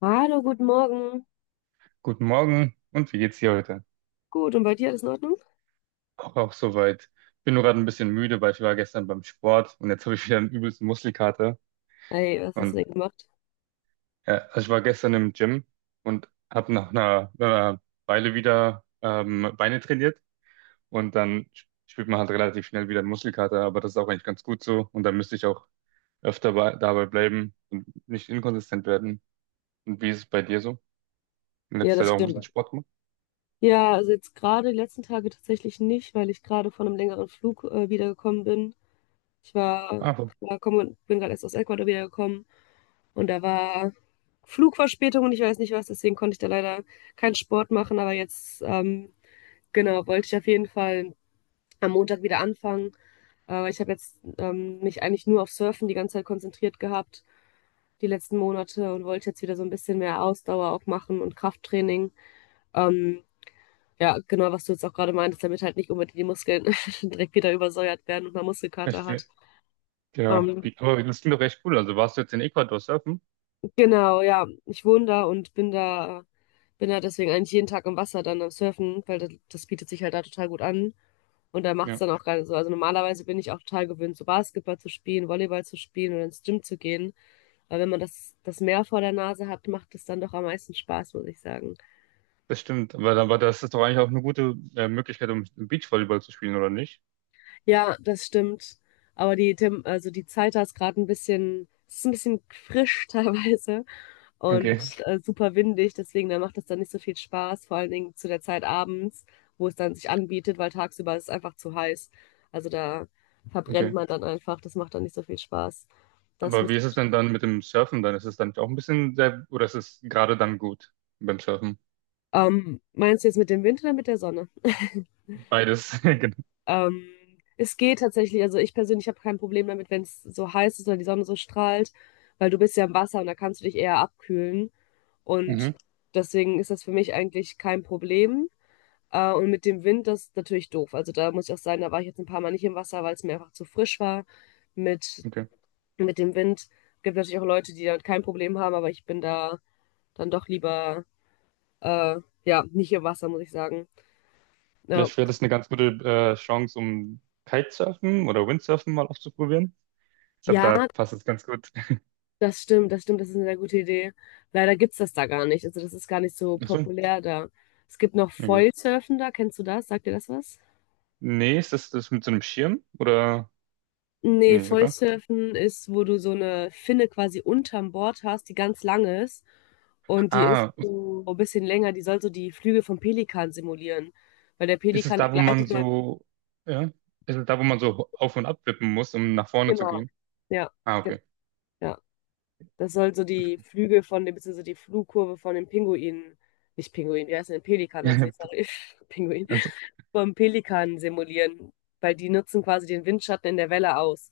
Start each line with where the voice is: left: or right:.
left: Hallo, guten Morgen.
right: Guten Morgen und wie geht's dir heute?
left: Gut, und bei dir alles in Ordnung?
right: Auch soweit. Bin nur gerade ein bisschen müde, weil ich war gestern beim Sport und jetzt habe ich wieder einen übelsten Muskelkater.
left: Hey, was hast du
right: Und
left: denn gemacht?
right: also ich war gestern im Gym und habe nach einer Weile wieder Beine trainiert und dann spürt man halt relativ schnell wieder einen Muskelkater, aber das ist auch eigentlich ganz gut so und da müsste ich auch öfter dabei bleiben und nicht inkonsistent werden. Und wie ist es bei dir so? In
left: Ja,
right: letzter Zeit
left: das
right: auch ein bisschen
left: stimmt.
right: Sport gemacht?
left: Ja, also jetzt gerade die letzten Tage tatsächlich nicht, weil ich gerade von einem längeren Flug wiedergekommen bin. Ich war,
right: Ah,
left: war komm, Bin gerade erst aus Ecuador wiedergekommen und da war Flugverspätung und ich weiß nicht was, deswegen konnte ich da leider keinen Sport machen, aber jetzt, genau, wollte ich auf jeden Fall am Montag wieder anfangen. Aber ich habe jetzt mich eigentlich nur auf Surfen die ganze Zeit konzentriert gehabt die letzten Monate und wollte jetzt wieder so ein bisschen mehr Ausdauer auch machen und Krafttraining. Ähm, ja, genau, was du jetzt auch gerade meintest, damit halt nicht unbedingt die Muskeln direkt wieder übersäuert werden und man Muskelkater
right: echt?
left: hat.
right: Ja,
left: Ähm,
right: wie, aber das klingt doch echt cool. Also warst du jetzt in Ecuador surfen?
left: genau, ja, ich wohne da und bin da deswegen eigentlich jeden Tag im Wasser dann am Surfen, weil das bietet sich halt da total gut an. Und da macht es
right: Ja,
left: dann auch gerade so. Also normalerweise bin ich auch total gewöhnt, so Basketball zu spielen, Volleyball zu spielen oder ins Gym zu gehen. Aber wenn man das Meer vor der Nase hat, macht es dann doch am meisten Spaß, muss ich sagen.
right: das stimmt. Aber das ist doch eigentlich auch eine gute Möglichkeit, um Beachvolleyball zu spielen, oder nicht?
left: Ja, das stimmt. Aber die, Tem also die Zeit da ist gerade ein bisschen, es ist ein bisschen frisch teilweise
right: Okay,
left: und super windig, deswegen da macht das dann nicht so viel Spaß, vor allen Dingen zu der Zeit abends, wo es dann sich anbietet, weil tagsüber ist es einfach zu heiß. Also da verbrennt
right: okay.
left: man dann einfach, das macht dann nicht so viel Spaß. Das
right: Aber wie
left: müsst-
right: ist es denn dann mit dem Surfen dann? Ist es dann auch ein bisschen sehr, oder ist es gerade dann gut beim Surfen?
left: Meinst du jetzt mit dem Wind oder mit der Sonne?
right: Beides, genau.
left: Ähm, Es geht tatsächlich, also ich persönlich habe kein Problem damit, wenn es so heiß ist oder die Sonne so strahlt, weil du bist ja im Wasser und da kannst du dich eher abkühlen. Und
right: Mhm.
left: deswegen ist das für mich eigentlich kein Problem. Und mit dem Wind, das ist natürlich doof. Also da muss ich auch sagen, da war ich jetzt ein paar Mal nicht im Wasser, weil es mir einfach zu frisch war mit,
right: Okay.
left: mit dem Wind. Gibt natürlich auch Leute, die damit kein Problem haben, aber ich bin da dann doch lieber, äh, ja, nicht im Wasser, muss ich sagen. Ja.
right: Vielleicht wäre das eine ganz gute Chance, um Kitesurfen oder Windsurfen mal auszuprobieren. Ich glaube,
left: Ja,
right: da passt es ganz gut.
left: das stimmt, das stimmt, das ist eine sehr gute Idee. Leider gibt's das da gar nicht. Also das ist gar nicht so
right: Ach so,
left: populär da. Es gibt noch
right: okay.
left: Foilsurfen da, kennst du das? Sagt dir das was?
right: Nee, ist das das mit so einem Schirm? Oder?
left: Nee,
right: Nee, oder?
left: Foilsurfen ist, wo du so eine Finne quasi unterm Board hast, die ganz lang ist. Und die ist
right: Ah,
left: so ein bisschen länger, die soll so die Flügel vom Pelikan simulieren. Weil der
right: Ist es
left: Pelikan, der
right: da, wo man
left: gleitet ja,
right: so, ja? Ist es da, wo man so auf und ab wippen muss, um nach vorne zu
left: genau.
right: gehen?
left: Ja,
right: Ah,
left: genau.
right: okay.
left: Ja. Das soll so die Flügel von dem, beziehungsweise die Flugkurve von dem Pinguin, nicht Pinguin, wie heißt denn Pelikan, heißt nicht, sorry, Pinguin.
right: Also,
left: Vom Pelikan simulieren, weil die nutzen quasi den Windschatten in der Welle aus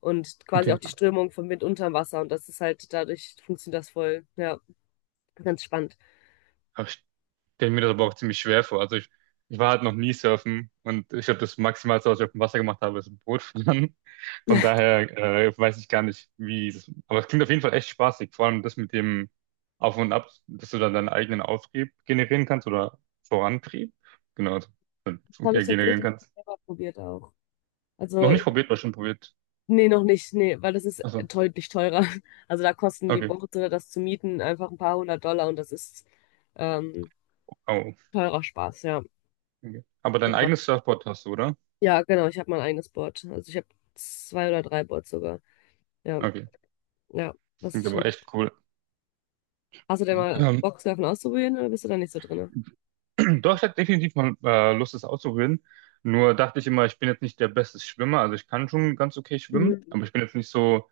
left: und quasi auch
right: okay.
left: die Strömung vom Wind unterm Wasser. Und das ist halt, dadurch funktioniert das voll. Ja, ganz spannend.
right: Aber ich stelle mir das aber auch ziemlich schwer vor. Ich war halt noch nie surfen und ich glaube, das Maximalste, was ich auf dem Wasser gemacht habe, ist ein Boot fahren. Von daher weiß ich gar nicht, wie das. Aber es klingt auf jeden Fall echt spaßig. Vor allem das mit dem Auf und Ab, dass du dann deinen eigenen Auftrieb generieren kannst oder Vorantrieb. Genau, also,
left: Das habe ich
right: generieren
left: tatsächlich
right: kannst.
left: selber probiert auch.
right: Noch
left: Also,
right: nicht probiert, war schon probiert.
left: nee, noch nicht, nee, weil das ist
right: Also,
left: deutlich teurer. Also da kosten die
right: okay.
left: Boote oder das zu mieten einfach ein paar hundert Dollar und das ist ähm,
right: Oh,
left: teurer Spaß, ja.
right: okay. Aber dein
left: Genau.
right: eigenes Surfboard hast du, oder?
left: Ja, genau, ich habe mein eigenes Board. Also ich habe zwei oder drei Boards sogar. Ja,
right: Okay,
left: ja, das
right: klingt
left: ist schon.
right: aber echt cool.
left: Hast du denn
right: Und,
left: mal Bock, Surfen auszuprobieren oder bist du da nicht so drin?
right: doch, ich hatte definitiv mal Lust, das auszuprobieren. Nur dachte ich immer, ich bin jetzt nicht der beste Schwimmer. Also ich kann schon ganz okay schwimmen,
left: Mhm.
right: aber ich bin jetzt nicht so,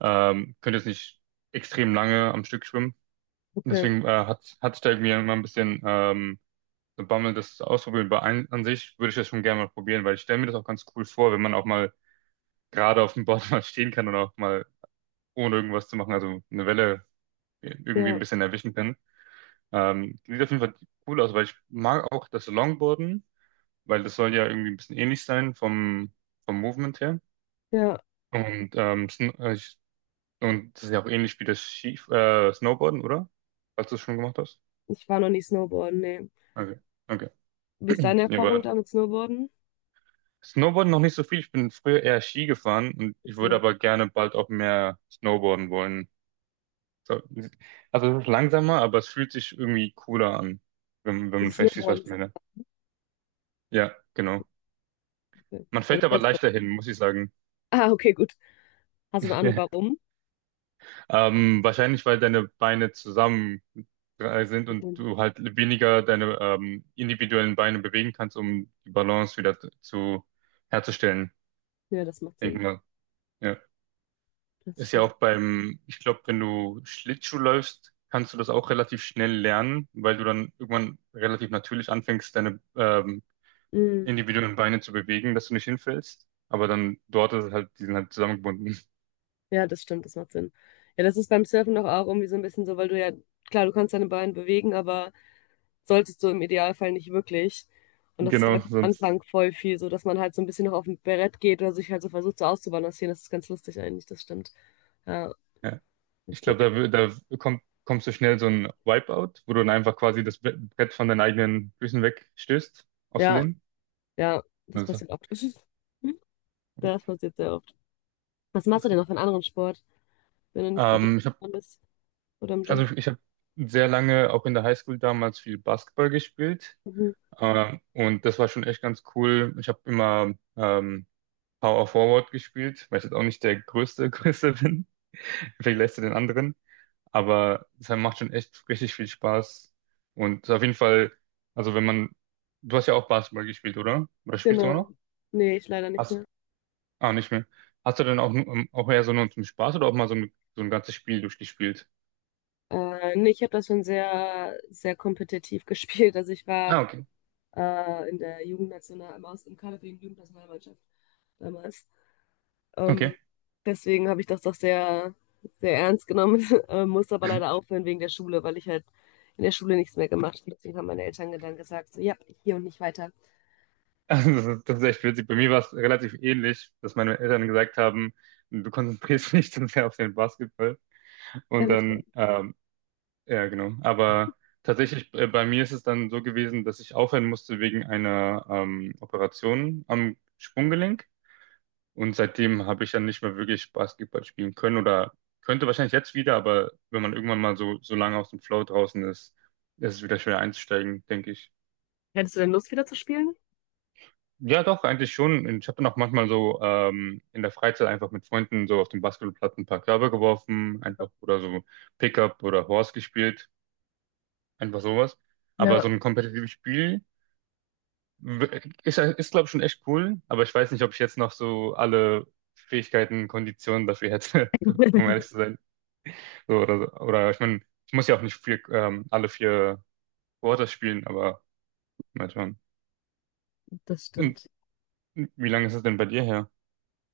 right: könnte jetzt nicht extrem lange am Stück schwimmen. Und
left: Okay.
right: deswegen hatte ich da irgendwie immer ein bisschen so Bammel, das zu ausprobieren. An sich würde ich das schon gerne mal probieren, weil ich stelle mir das auch ganz cool vor, wenn man auch mal gerade auf dem Board mal stehen kann und auch mal ohne irgendwas zu machen, also eine Welle irgendwie ein
left: Ja,
right: bisschen erwischen kann. Sieht auf jeden Fall cool aus, weil ich mag auch das Longboarden, weil das soll ja irgendwie ein bisschen ähnlich sein vom Movement her.
left: ja.
right: Und, und das ist ja auch ähnlich wie das Ski Snowboarden, oder? Falls du es schon gemacht hast.
left: Ich war noch nie Snowboarden, nee.
right: Okay, okay.
left: Wie ist deine
right: Ja,
left: Erfahrung
right: aber
left: da mit Snowboarden?
right: Snowboarden noch nicht so viel. Ich bin früher eher Ski gefahren und ich würde
left: Okay.
right: aber gerne bald auch mehr Snowboarden wollen. So, also es ist langsamer, aber es fühlt sich irgendwie cooler an, wenn
left: Also
right: man versteht, was
left: Snowboarden
right: ich
left: ist auch
right: meine. Ja, genau.
left: okay.
right: Man
left: Ja,
right: fällt
left: das
right: aber
left: heißt,
right: leichter hin, muss ich sagen.
left: ah, okay, gut. Hast du eine Ahnung, warum?
right: Wahrscheinlich, weil deine Beine zusammen sind und
left: Okay.
right: du halt weniger deine individuellen Beine bewegen kannst, um die Balance wieder zu herzustellen.
left: Ja, das macht
right: Denk
left: Sinn.
right: mal. Ja.
left: Das
right: Ist ja
left: stimmt.
right: auch beim, ich glaube, wenn du Schlittschuh läufst, kannst du das auch relativ schnell lernen, weil du dann irgendwann relativ natürlich anfängst, deine
left: Mhm.
right: individuellen Beine zu bewegen, dass du nicht hinfällst. Aber dann dort ist es halt, die sind halt zusammengebunden.
left: Ja, das stimmt, das macht Sinn. Ja, das ist beim Surfen doch auch irgendwie so ein bisschen so, weil du ja, klar, du kannst deine Beine bewegen, aber solltest du im Idealfall nicht wirklich. Und das ist, glaube
right: Genau,
left: ich, am
right: sonst.
left: Anfang voll viel so, dass man halt so ein bisschen noch auf dem Brett geht oder sich halt so versucht, so auszubalancieren. Das ist ganz lustig eigentlich, das stimmt. Ja,
right: Ja. Ich
left: witzig.
right: glaube, da kommst du schnell so ein Wipeout, wo du dann einfach quasi das Brett von deinen eigenen Füßen wegstößt, aus
left: Ja,
right: Versehen.
left: ja, das
right: Also,
left: passiert oft. Das passiert sehr oft. Was machst du
right: das,
left: denn noch für einen anderen Sport, wenn du nicht gerade
right: ähm, ich habe
left: dran bist oder im
right: also
left: Gym?
right: ich habe sehr lange auch in der Highschool damals viel Basketball gespielt.
left: Mhm.
right: Und das war schon echt ganz cool. Ich habe immer Power Forward gespielt, weil ich jetzt auch nicht der größte, Größe bin, vielleicht lässt du den anderen. Aber es macht schon echt richtig viel Spaß. Und auf jeden Fall, also wenn man, du hast ja auch Basketball gespielt, oder? Oder spielst du immer
left: Genau.
right: noch?
left: Nee, ich leider nicht
right: Hast,
left: mehr.
right: ah, nicht mehr. Hast du dann auch, auch eher so nur zum Spaß oder auch mal so so ein ganzes Spiel durchgespielt?
left: Nee, ich habe das schon sehr, sehr kompetitiv gespielt. Also ich war
right: Ah, okay.
left: in der Jugendnational, im, Aus- im Kader für die Jugendnationalmannschaft damals.
right: Okay.
left: Ähm, Deswegen habe ich das doch sehr, sehr ernst genommen, musste aber leider aufhören wegen der Schule, weil ich halt in der Schule nichts mehr gemacht habe. Deswegen haben meine Eltern dann gesagt, so, ja, hier und nicht weiter.
right: Das ist echt witzig. Bei mir war es relativ ähnlich, dass meine Eltern gesagt haben, du konzentrierst dich zu sehr auf den Basketball. Und
left: Dann wird's besser.
right: dann ja, genau. Aber tatsächlich, bei mir ist es dann so gewesen, dass ich aufhören musste wegen einer Operation am Sprunggelenk. Und seitdem habe ich dann nicht mehr wirklich Basketball spielen können oder könnte wahrscheinlich jetzt wieder, aber wenn man irgendwann mal so lange aus dem Flow draußen ist, ist es wieder schwer einzusteigen, denke ich.
left: Hättest du denn Lust, wieder zu spielen?
right: Ja, doch, eigentlich schon. Und ich habe dann auch manchmal so in der Freizeit einfach mit Freunden so auf dem Basketballplatz ein paar Körbe geworfen, einfach oder so Pickup oder Horse gespielt, einfach sowas. Aber
left: Ja,
right: so ein kompetitives Spiel. Ist glaube ich, schon echt cool, aber ich weiß nicht, ob ich jetzt noch so alle Fähigkeiten, Konditionen dafür hätte, um ehrlich zu sein. So, oder, so. Oder ich meine, ich muss ja auch nicht vier, alle vier Quarters spielen, aber mal schauen.
left: das
right: Und
left: stimmt.
right: wie lange ist es denn bei dir her?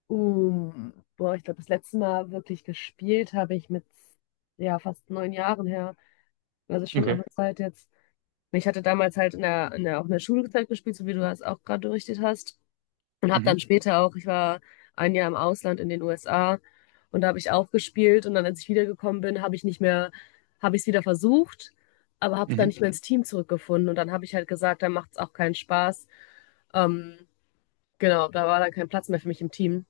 left: Boah, ich glaube, das letzte Mal wirklich gespielt habe ich mit ja fast 9 Jahren her. Also schon auch
right: Okay.
left: eine Zeit jetzt. Ich hatte damals halt auch in der Schulzeit gespielt, so wie du das auch gerade berichtet hast. Und habe
right: Mhm.
left: dann später auch, ich war ein Jahr im Ausland in den USA und da habe ich auch gespielt. Und dann, als ich wiedergekommen bin, habe ich nicht mehr, habe ich es wieder versucht, aber habe dann
right: Mhm.
left: nicht mehr ins Team zurückgefunden. Und dann habe ich halt gesagt, dann macht es auch keinen Spaß. Ähm, genau, da war dann kein Platz mehr für mich im Team.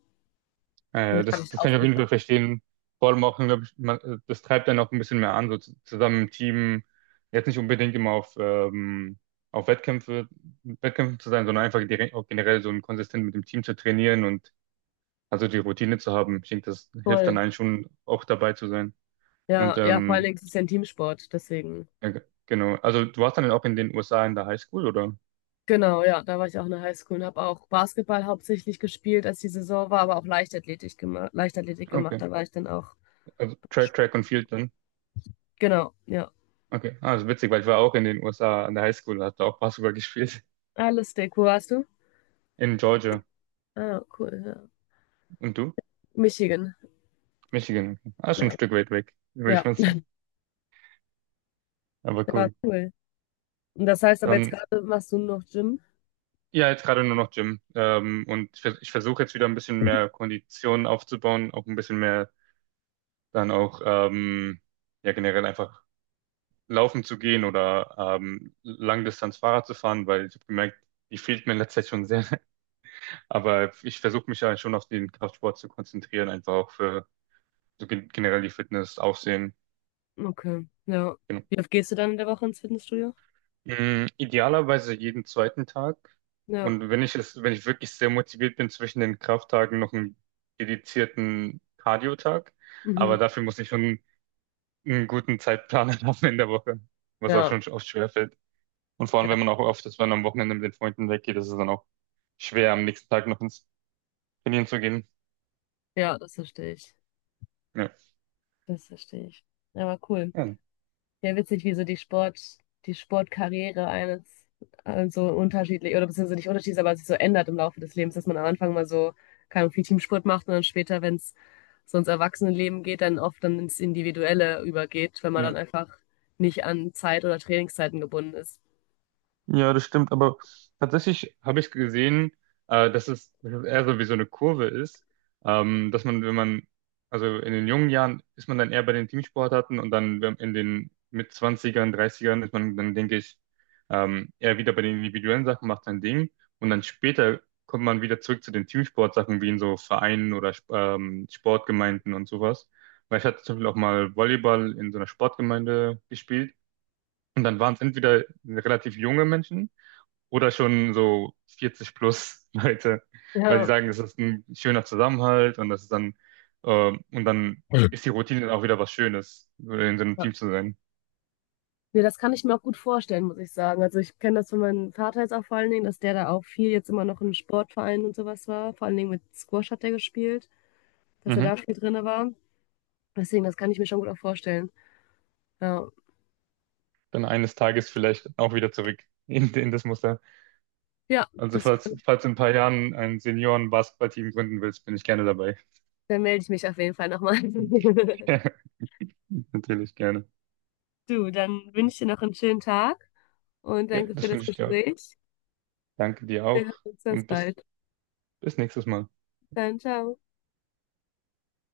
left: Und dann habe ich
right: Das kann ich auf jeden
left: aufgehört.
right: Fall verstehen. Vor allem auch, glaube ich, das treibt einen auch ein bisschen mehr an, so zusammen im Team, jetzt nicht unbedingt immer auf Wettkämpfen zu sein, sondern einfach direkt, auch generell so ein konsistent mit dem Team zu trainieren und also die Routine zu haben. Ich denke, das hilft
left: Voll.
right: dann einen schon auch dabei zu sein.
left: Ja,
right: Und
left: ja, vor allen Dingen ist es ja ein Teamsport, deswegen.
right: genau. Also du warst dann auch in den USA in der Highschool, oder?
left: Genau, ja, da war ich auch in der Highschool und habe auch Basketball hauptsächlich gespielt, als die Saison war, aber auch Leichtathletik gemacht,
right: Okay.
left: da war ich dann auch.
right: Also Track und Field dann.
left: Genau, ja.
right: Okay. Ah, das ist witzig, weil ich war auch in den USA an der Highschool, hatte auch Basketball gespielt
left: Ah, lustig. Wo warst du?
right: in Georgia.
left: Ah, cool, ja.
right: Und du?
left: Michigan.
right: Michigan. Okay. Ah, schon ein
left: Ja.
right: Stück weit weg, würde
left: Ja.
right: ich mal sagen. Aber
left: Ja,
right: cool.
left: cool. Und das heißt aber jetzt
right: Dann,
left: gerade machst du noch Gym?
right: ja, jetzt gerade nur noch Gym. Und ich versuche jetzt wieder ein bisschen mehr Kondition aufzubauen, auch ein bisschen mehr dann auch, ähm, ja, generell einfach laufen zu gehen oder Langdistanz Fahrrad zu fahren, weil ich habe gemerkt, die fehlt mir in letzter Zeit schon sehr. Aber ich versuche mich ja schon auf den Kraftsport zu konzentrieren, einfach auch für so generell die Fitness, Aussehen.
left: Okay. Ja. Wie oft gehst du dann in der Woche ins Fitnessstudio?
right: Mm, idealerweise jeden zweiten Tag.
left: Ja.
right: Und wenn ich wirklich sehr motiviert bin, zwischen den Krafttagen noch einen dedizierten Cardio-Tag.
left: Mhm.
right: Aber dafür muss ich schon einen guten Zeitplan haben in der Woche, was auch
left: Ja.
right: schon oft schwerfällt. Und vor
left: Ja,
right: allem, wenn man auch oft ist, wenn man am Wochenende mit den Freunden weggeht, ist es dann auch schwer, am nächsten Tag noch ins Trainieren zu gehen.
left: ja, das verstehe ich.
right: Ja.
left: Das verstehe ich. Ja, aber cool.
right: Ja.
left: Ja, witzig, wie so die Sportkarriere eines so unterschiedlich, oder beziehungsweise nicht unterschiedlich, aber sich so ändert im Laufe des Lebens, dass man am Anfang mal so, keine Ahnung, viel Teamsport macht und dann später, wenn es so ins Erwachsenenleben geht, dann oft dann ins Individuelle übergeht, wenn man dann
right: Ja.
left: einfach nicht an Zeit oder Trainingszeiten gebunden ist.
right: Ja, das stimmt, aber tatsächlich habe ich gesehen, dass es eher so wie so eine Kurve ist, dass man, wenn man, also in den jungen Jahren ist man dann eher bei den Teamsportarten und dann in den mit Zwanzigern, Dreißigern ist man dann, denke ich, eher wieder bei den individuellen Sachen, macht sein Ding und dann später kommt man wieder zurück zu den Teamsportsachen, wie in so Vereinen oder Sportgemeinden und sowas. Weil ich hatte zum Beispiel auch mal Volleyball in so einer Sportgemeinde gespielt. Und dann waren es entweder relativ junge Menschen, oder schon so 40 plus Leute, weil die
left: Ja.
right: sagen, es ist ein schöner Zusammenhalt und das ist dann
left: Voll.
right: ist die Routine dann auch wieder was Schönes, so in so einem
left: Ja,
right: Team zu sein.
left: Nee, das kann ich mir auch gut vorstellen, muss ich sagen. Also ich kenne das von meinem Vater jetzt auch vor allen Dingen, dass der da auch viel jetzt immer noch in Sportvereinen und sowas war. Vor allen Dingen mit Squash hat er gespielt, dass er
right: Mhm.
left: da viel drinne war. Deswegen, das kann ich mir schon gut auch vorstellen. Ja,
right: Dann eines Tages vielleicht auch wieder zurück in das Muster.
left: ja
right: Also
left: das,
right: falls in ein paar Jahren ein Senioren-Basketballteam gründen willst, bin ich gerne dabei.
left: Dann melde ich mich auf jeden Fall nochmal.
right: Natürlich gerne.
left: Du, dann wünsche ich dir noch einen schönen Tag und
right: Ja,
left: danke für
right: das
left: das
right: wünsche ich dir auch.
left: Gespräch.
right: Danke dir
left: Wir hören
right: auch
left: uns ganz
right: und
left: bald.
right: bis nächstes Mal.
left: Dann, ciao.